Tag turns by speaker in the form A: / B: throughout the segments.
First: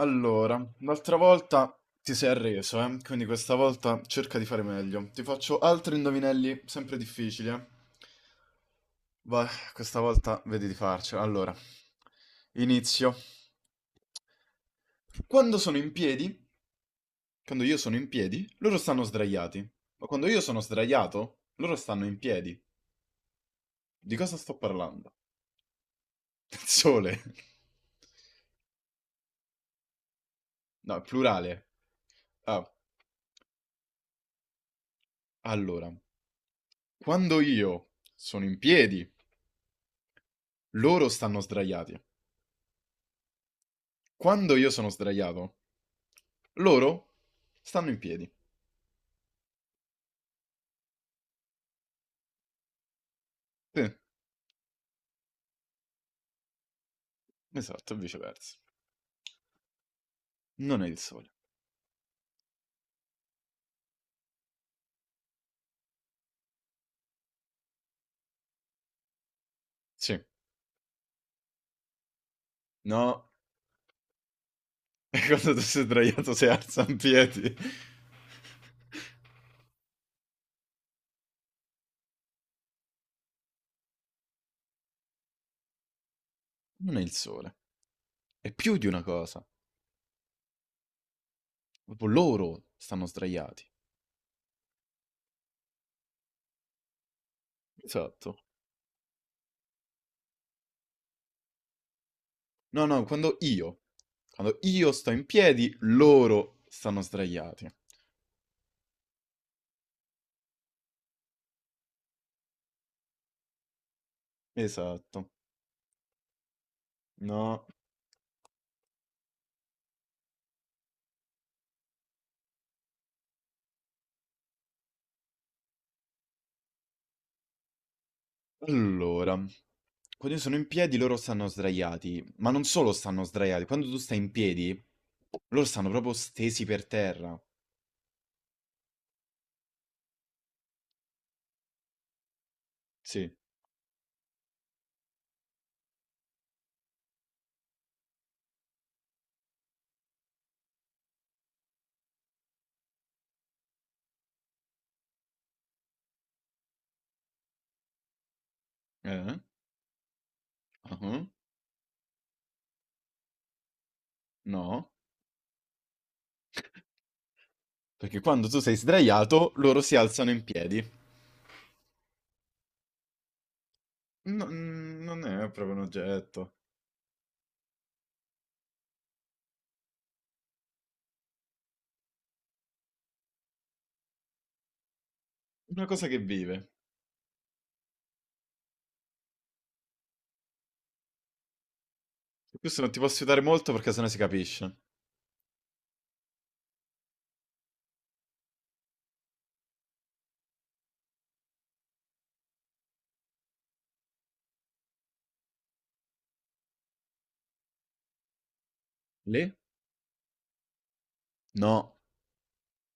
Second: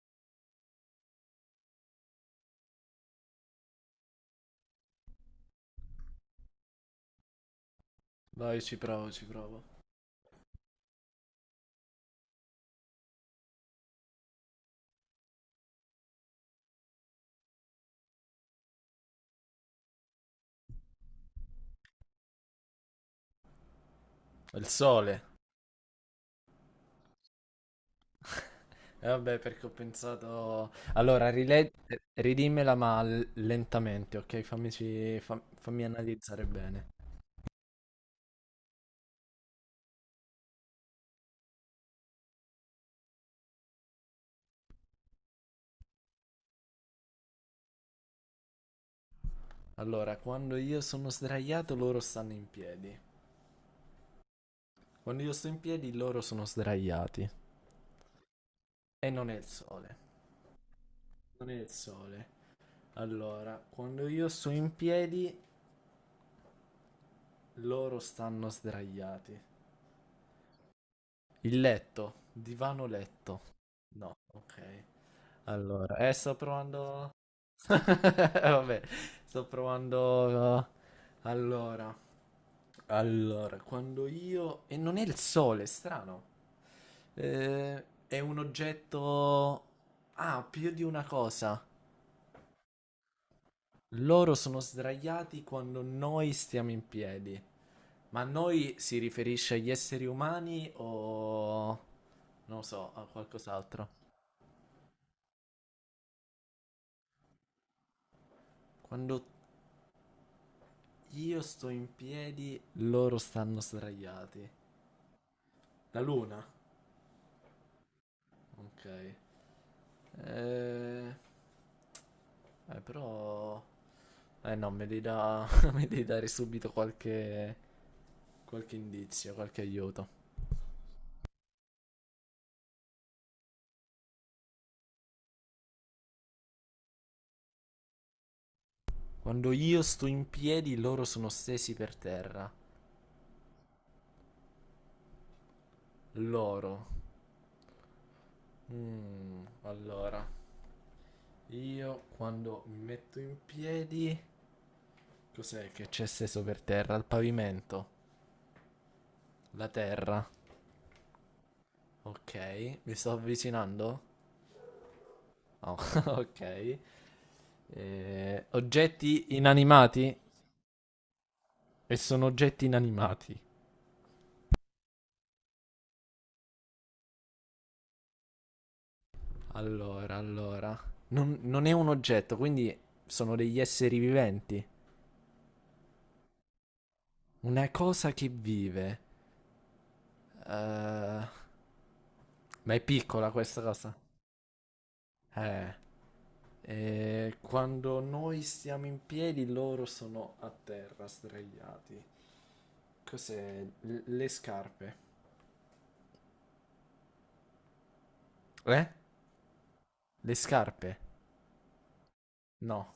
A: Allora, l'altra volta ti sei arreso, eh? Quindi questa volta cerca di fare meglio. Ti faccio altri indovinelli sempre difficili, eh?
B: No, io ci provo, ci
A: Vai,
B: provo.
A: questa volta vedi di farcela. Allora, inizio. Quando sono in piedi, quando io sono in piedi, loro stanno sdraiati. Ma quando io sono sdraiato, loro stanno in piedi. Di cosa sto
B: Il
A: parlando?
B: sole.
A: Del sole.
B: E vabbè, perché ho pensato...
A: No, è
B: Allora,
A: plurale. Ah,
B: ridimmela ma lentamente, ok? Fammi
A: allora,
B: analizzare bene.
A: quando io sono in piedi, loro stanno sdraiati. Quando io sono sdraiato, loro stanno in piedi.
B: Allora, quando io sono sdraiato, loro stanno in piedi.
A: Sì,
B: Quando io sto in piedi, loro sono sdraiati.
A: esatto, viceversa.
B: E non è il sole.
A: Non è il sole.
B: Non è il sole. Allora, quando io sto in piedi, loro stanno sdraiati.
A: Sì.
B: Il letto, divano
A: No,
B: letto. No, ok.
A: e quando tu sei
B: Allora,
A: sdraiato
B: sto
A: si alza in
B: provando.
A: piedi.
B: Vabbè, sto provando. uh, Allora, quando io. E non è il sole, è strano.
A: Non è il sole.
B: È un
A: È più di una cosa.
B: oggetto. Ah, più di una cosa.
A: Proprio loro stanno sdraiati.
B: Loro sono sdraiati quando noi stiamo in piedi. Ma
A: Esatto.
B: noi si riferisce agli esseri umani o. Non lo
A: No,
B: so,
A: no,
B: a
A: quando io,
B: qualcos'altro.
A: quando io sto in piedi, loro stanno sdraiati.
B: Quando io sto in piedi, loro stanno sdraiati.
A: Esatto.
B: La luna?
A: No,
B: Ok. Eh, però... Eh no, mi devi dare subito qualche... qualche
A: allora,
B: indizio, qualche aiuto.
A: quando io sono in piedi loro stanno sdraiati, ma non solo stanno sdraiati, quando tu stai in piedi loro stanno proprio stesi per terra.
B: Quando io sto in piedi, loro sono stesi per terra.
A: Sì.
B: Loro. Mm, allora, io quando mi metto in piedi... Cos'è che c'è steso per terra? Il pavimento.
A: Eh?
B: La terra.
A: Ah,
B: Ok, mi sto avvicinando?
A: no,
B: Oh, ok.
A: perché quando tu sei
B: Oggetti
A: sdraiato loro si
B: inanimati?
A: alzano in piedi.
B: E sono oggetti inanimati.
A: No, non è proprio un oggetto,
B: Allora. Non è un oggetto, quindi sono degli esseri viventi.
A: è una cosa che vive.
B: Una cosa che vive. Eh,
A: Su
B: ma
A: questo
B: è
A: non ti posso
B: piccola
A: aiutare
B: questa
A: molto perché
B: cosa.
A: sennò si capisce.
B: Eh. Quando noi stiamo in piedi, loro sono a terra, sdraiati. Cos'è? Le scarpe. Eh?
A: Le?
B: Le scarpe?
A: No,
B: No.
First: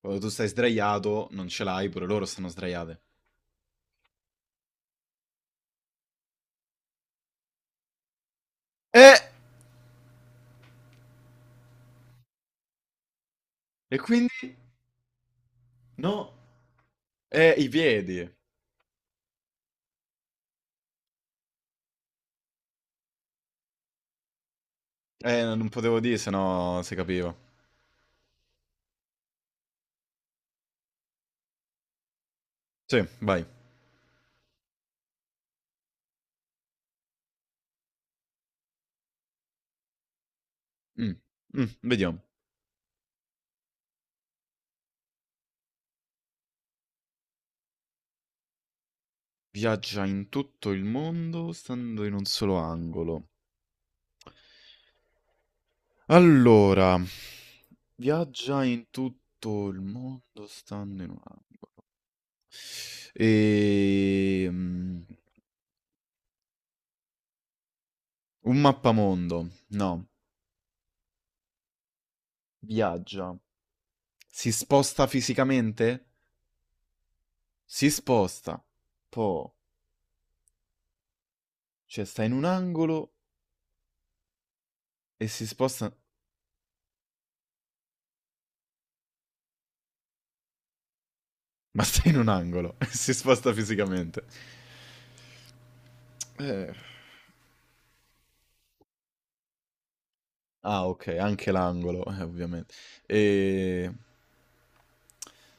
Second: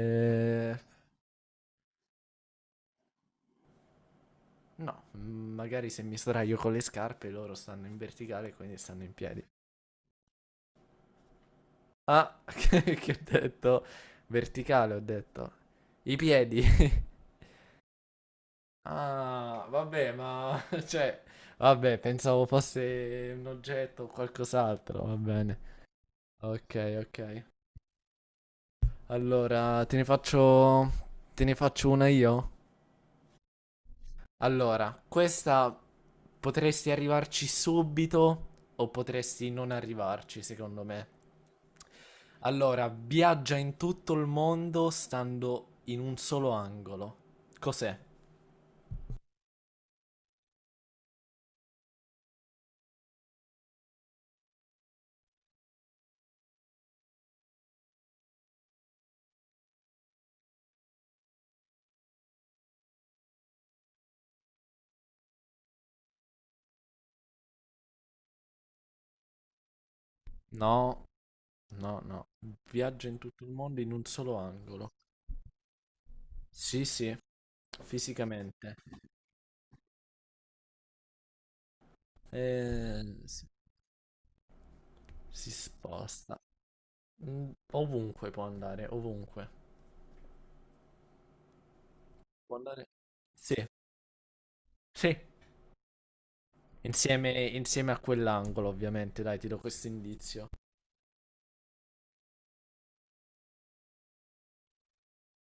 A: quando tu stai sdraiato non ce l'hai, pure loro stanno sdraiate.
B: no, mm, magari se mi sdraio con le scarpe loro stanno in verticale, quindi stanno in
A: Eh!
B: piedi. Ah, che ho detto?
A: E quindi?
B: Verticale ho detto. I
A: No,
B: piedi.
A: è i piedi.
B: Ah, vabbè, ma cioè, vabbè, pensavo fosse un oggetto o qualcos'altro, va
A: No,
B: bene.
A: non potevo dire, se no si
B: Ok,
A: capiva.
B: ok. Allora, te ne faccio una io?
A: Sì, vai.
B: Allora, questa potresti arrivarci subito o potresti non arrivarci, secondo me.
A: Mm, mm, vediamo.
B: Allora, viaggia in tutto il mondo stando in un solo angolo. Cos'è?
A: Viaggia in tutto il mondo stando in un solo angolo. Allora, viaggia in tutto il mondo stando in un angolo. E... un mappamondo. No.
B: No, no, no. Viaggia in
A: Viaggia.
B: tutto il mondo in un solo
A: Si
B: angolo.
A: sposta fisicamente?
B: Sì, sì,
A: Si sposta.
B: fisicamente.
A: Po. Cioè, sta in un angolo
B: Si,
A: e si
B: si
A: sposta...
B: sposta. Mm, ovunque può andare, ovunque.
A: Ma sta in un
B: Può
A: angolo e
B: andare.
A: si sposta
B: Sì,
A: fisicamente.
B: sì.
A: Eh.
B: Insieme a quell'angolo, ovviamente. Dai, ti do questo indizio.
A: Ah, ok, anche l'angolo, ovviamente. E...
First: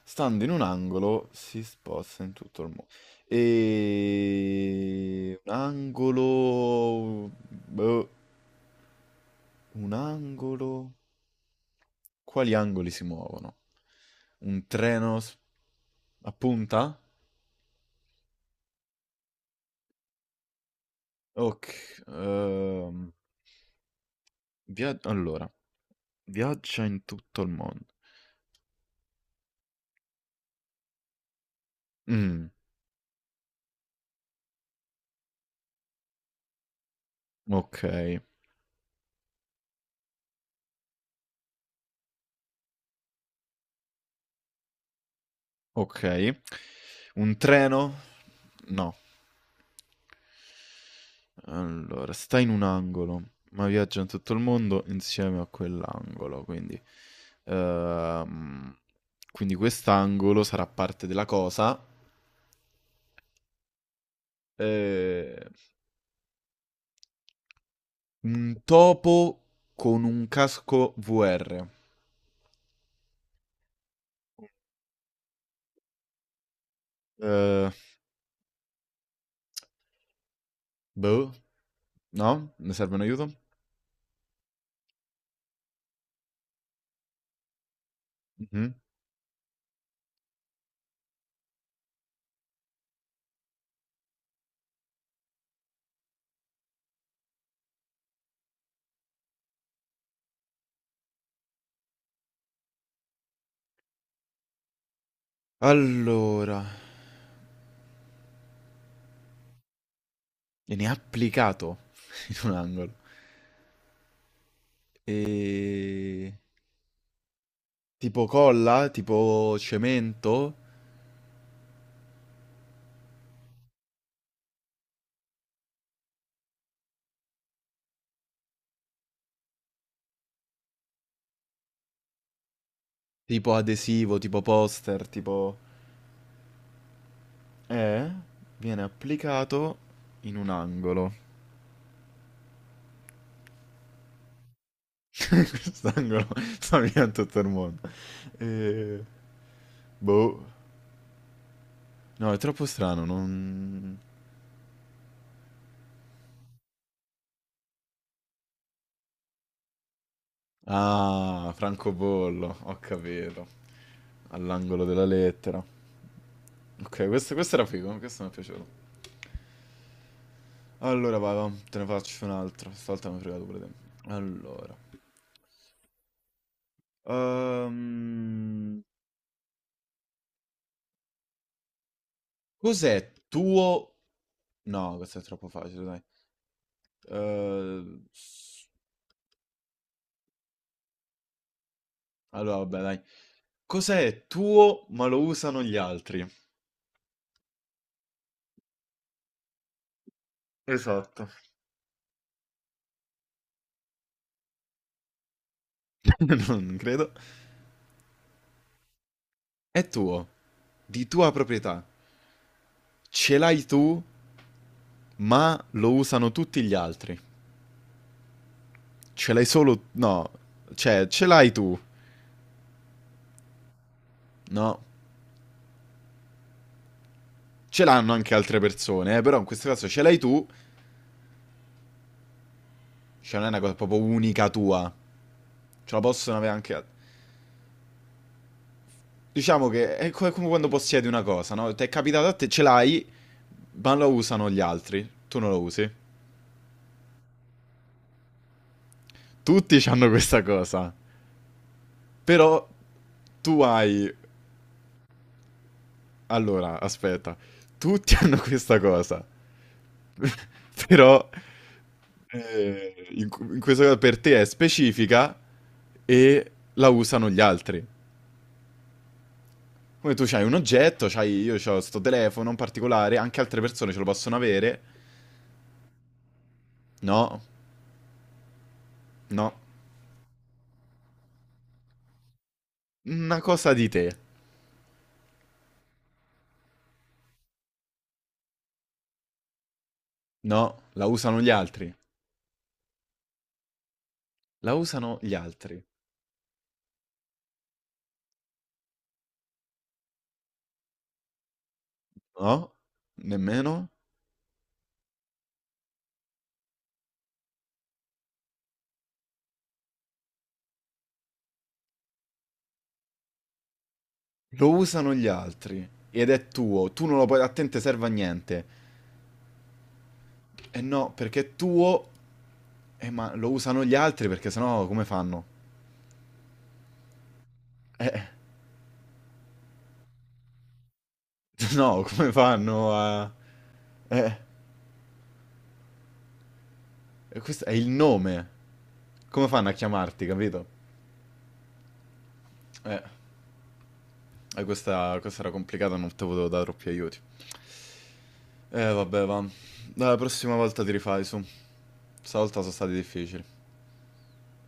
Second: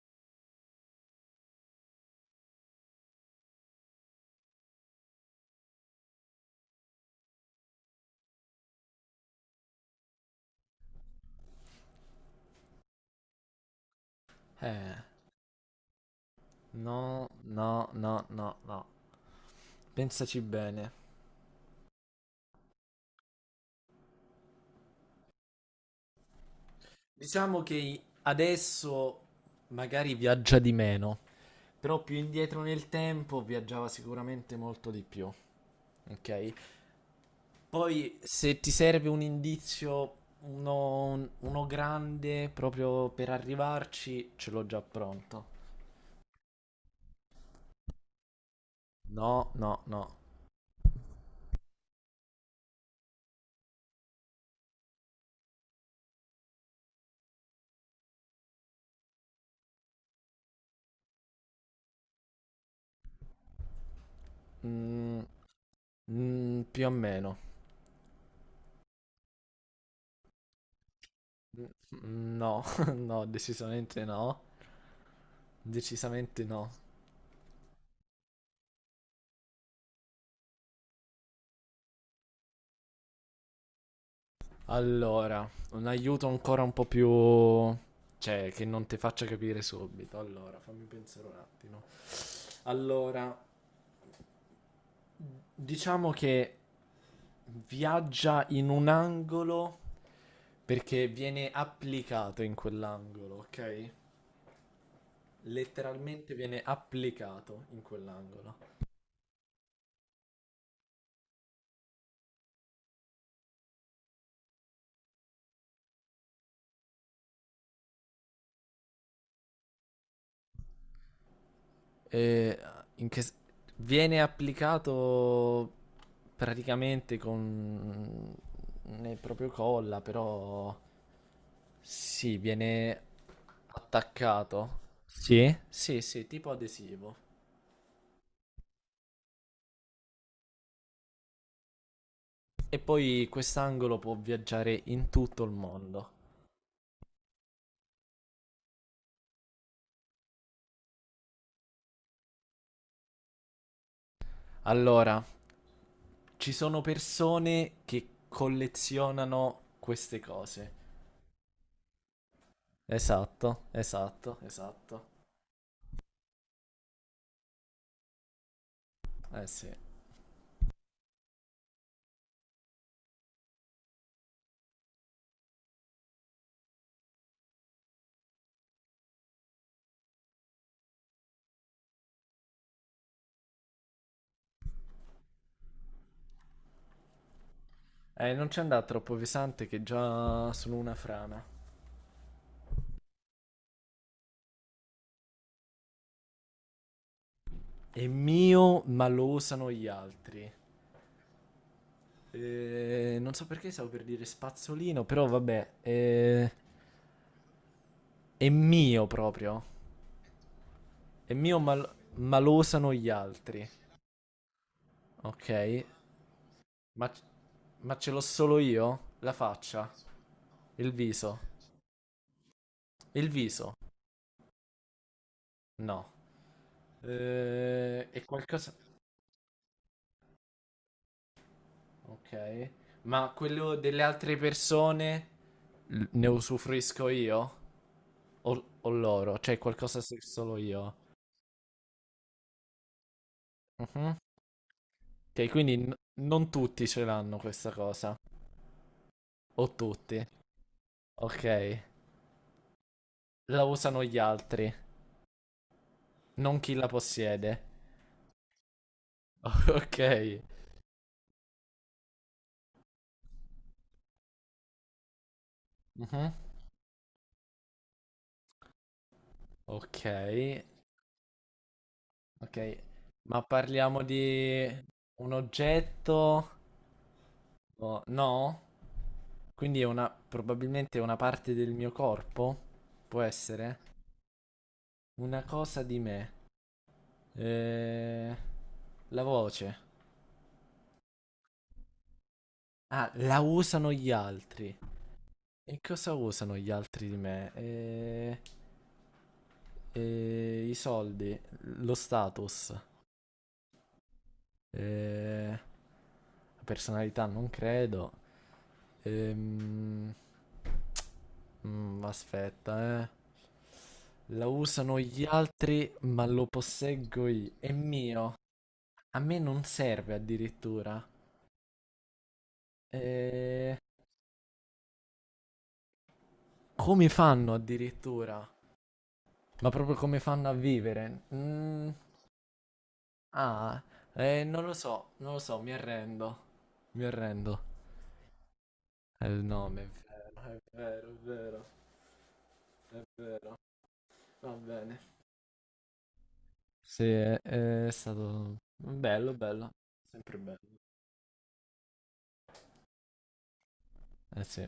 A: Stando in un angolo si sposta in tutto il mondo. E... Un angolo... boh, un angolo... Quali angoli si muovono? Un
B: Eh,
A: treno s- a punta?
B: no, no, no, no, no. Pensaci bene.
A: Ok. Via- allora, viaggia in tutto il
B: Diciamo
A: mondo.
B: che adesso magari viaggia di meno, però più
A: Mm,
B: indietro nel tempo viaggiava sicuramente molto di più. Ok?
A: ok.
B: Poi se ti serve un indizio, uno grande proprio per arrivarci, ce l'ho già pronto.
A: Okay. Un treno? No.
B: No, no, no.
A: Allora, sta in un angolo, ma viaggia in tutto il mondo insieme a quell'angolo, quindi ehm, quindi quest'angolo sarà parte della cosa.
B: Mm,
A: Ehm,
B: mm, più o meno.
A: un topo con un casco VR.
B: Mm, no, no, decisamente no. Decisamente no.
A: Ehm, boh. No? Ne serve un aiuto?
B: Allora, un aiuto ancora un po' più... Cioè, che
A: Mh-mh.
B: non ti faccia capire subito. Allora, fammi pensare un attimo. Allora, diciamo che viaggia in un angolo perché viene applicato in quell'angolo, ok? Letteralmente viene
A: Allora,
B: applicato in quell'angolo.
A: e ne ha applicato in un angolo. E tipo colla? Tipo cemento?
B: E in che... s- Viene applicato praticamente con... nel proprio colla, però... Sì, viene
A: Tipo adesivo? Tipo
B: attaccato.
A: poster?
B: Sì?
A: Tipo...
B: Sì, sì, tipo adesivo.
A: Eh? Viene applicato in un angolo.
B: E poi quest'angolo può viaggiare in tutto il mondo.
A: Quest'angolo sta via tutto il mondo. Eh, boh. No, è troppo strano, non...
B: Allora, ci sono persone che collezionano queste cose.
A: Ah, francobollo, ho capito.
B: Esatto, esatto,
A: All'angolo
B: esatto.
A: della lettera. Ok, questo era figo, questo mi è piaciuto.
B: Eh sì.
A: Allora, vai, va, te ne faccio un altro. Stavolta mi hai fregato pure te. Allora. Ehm, cos'è tuo... No, questo è troppo facile, dai. Ehm,
B: Non c'è
A: s-
B: andare troppo pesante che già sono una frana.
A: allora, vabbè, dai. Cos'è tuo ma lo usano gli altri?
B: È mio, ma lo usano gli altri.
A: Esatto.
B: Non so perché stavo per dire spazzolino, però vabbè.
A: Non credo.
B: È mio proprio.
A: È tuo, di tua
B: E
A: proprietà.
B: malosano gli
A: Ce l'hai
B: altri.
A: tu, ma
B: Ok?
A: lo usano tutti gli
B: Ma,
A: altri.
B: ma ce l'ho solo io?
A: Ce
B: La
A: l'hai solo...
B: faccia?
A: No,
B: Il
A: cioè, ce
B: viso?
A: l'hai tu.
B: Il viso?
A: No,
B: No.
A: ce l'hanno anche altre
B: Qualcosa...
A: persone, però in questo caso ce l'hai tu,
B: Ok. Ma
A: cioè non è una cosa
B: quello
A: proprio
B: delle altre
A: unica tua.
B: persone
A: Ce la
B: ne
A: possono avere anche... altri.
B: usufruisco io? O loro? Cioè
A: Diciamo che
B: qualcosa
A: è
B: se
A: co- è come
B: solo
A: quando
B: io?
A: possiedi una cosa, no? Ti è capitato a te, ce l'hai, ma lo
B: Mhm.
A: usano gli altri, tu
B: Ok,
A: non lo usi.
B: non tutti ce l'hanno questa cosa. O
A: Tutti hanno
B: tutti.
A: questa cosa,
B: Ok.
A: però tu
B: La usano
A: hai...
B: gli altri, non chi
A: Allora,
B: la
A: aspetta,
B: possiede.
A: tutti hanno questa cosa,
B: Ok,
A: però in questo caso per te è specifica
B: mhm.
A: e la usano gli altri.
B: ok,
A: Come tu c'hai un oggetto, c'hai, io ho sto telefono in
B: ok.
A: particolare, anche
B: Ma
A: altre persone ce
B: parliamo
A: lo possono
B: di
A: avere.
B: un oggetto?
A: No,
B: No?
A: no,
B: Quindi è una, probabilmente è una parte del mio corpo? Può
A: una cosa
B: essere?
A: di te.
B: Una cosa di me. Eh, la voce.
A: No, la usano gli altri.
B: Ah, la usano gli
A: La
B: altri.
A: usano gli
B: E
A: altri.
B: cosa usano gli altri di me? I soldi, lo
A: No?
B: status.
A: Nemmeno?
B: Eh, Personalità non credo. Ehm... aspetta, eh. La
A: Lo
B: usano
A: usano
B: gli
A: gli altri.
B: altri, ma
A: Ed
B: lo
A: è tuo. Tu non lo
B: posseggo
A: puoi... A
B: io.
A: te non
B: È
A: te serve a
B: mio.
A: niente.
B: A me non serve
A: Eh
B: addirittura.
A: no, perché è tuo... ma lo
B: Eh,
A: usano gli altri perché sennò come fanno?
B: Come fanno
A: Eh...
B: addirittura? Ma proprio come fanno a vivere? Mm,
A: No, come fanno a...
B: ah,
A: Eh...
B: non lo so, non lo so, mi arrendo. Mi arrendo.
A: Questo è il nome.
B: È il
A: Come fanno a
B: nome,
A: chiamarti,
B: è
A: capito?
B: vero, è vero, è vero.
A: Eh...
B: È vero. Va bene.
A: Questa, questa era complicata, non te potevo dare troppi
B: Sì,
A: aiuti.
B: è stato
A: Vabbè,
B: bello,
A: va.
B: bello.
A: Dai, la
B: Sempre
A: prossima
B: bello.
A: volta ti rifai su. Stavolta sono stati difficili.
B: Eh sì.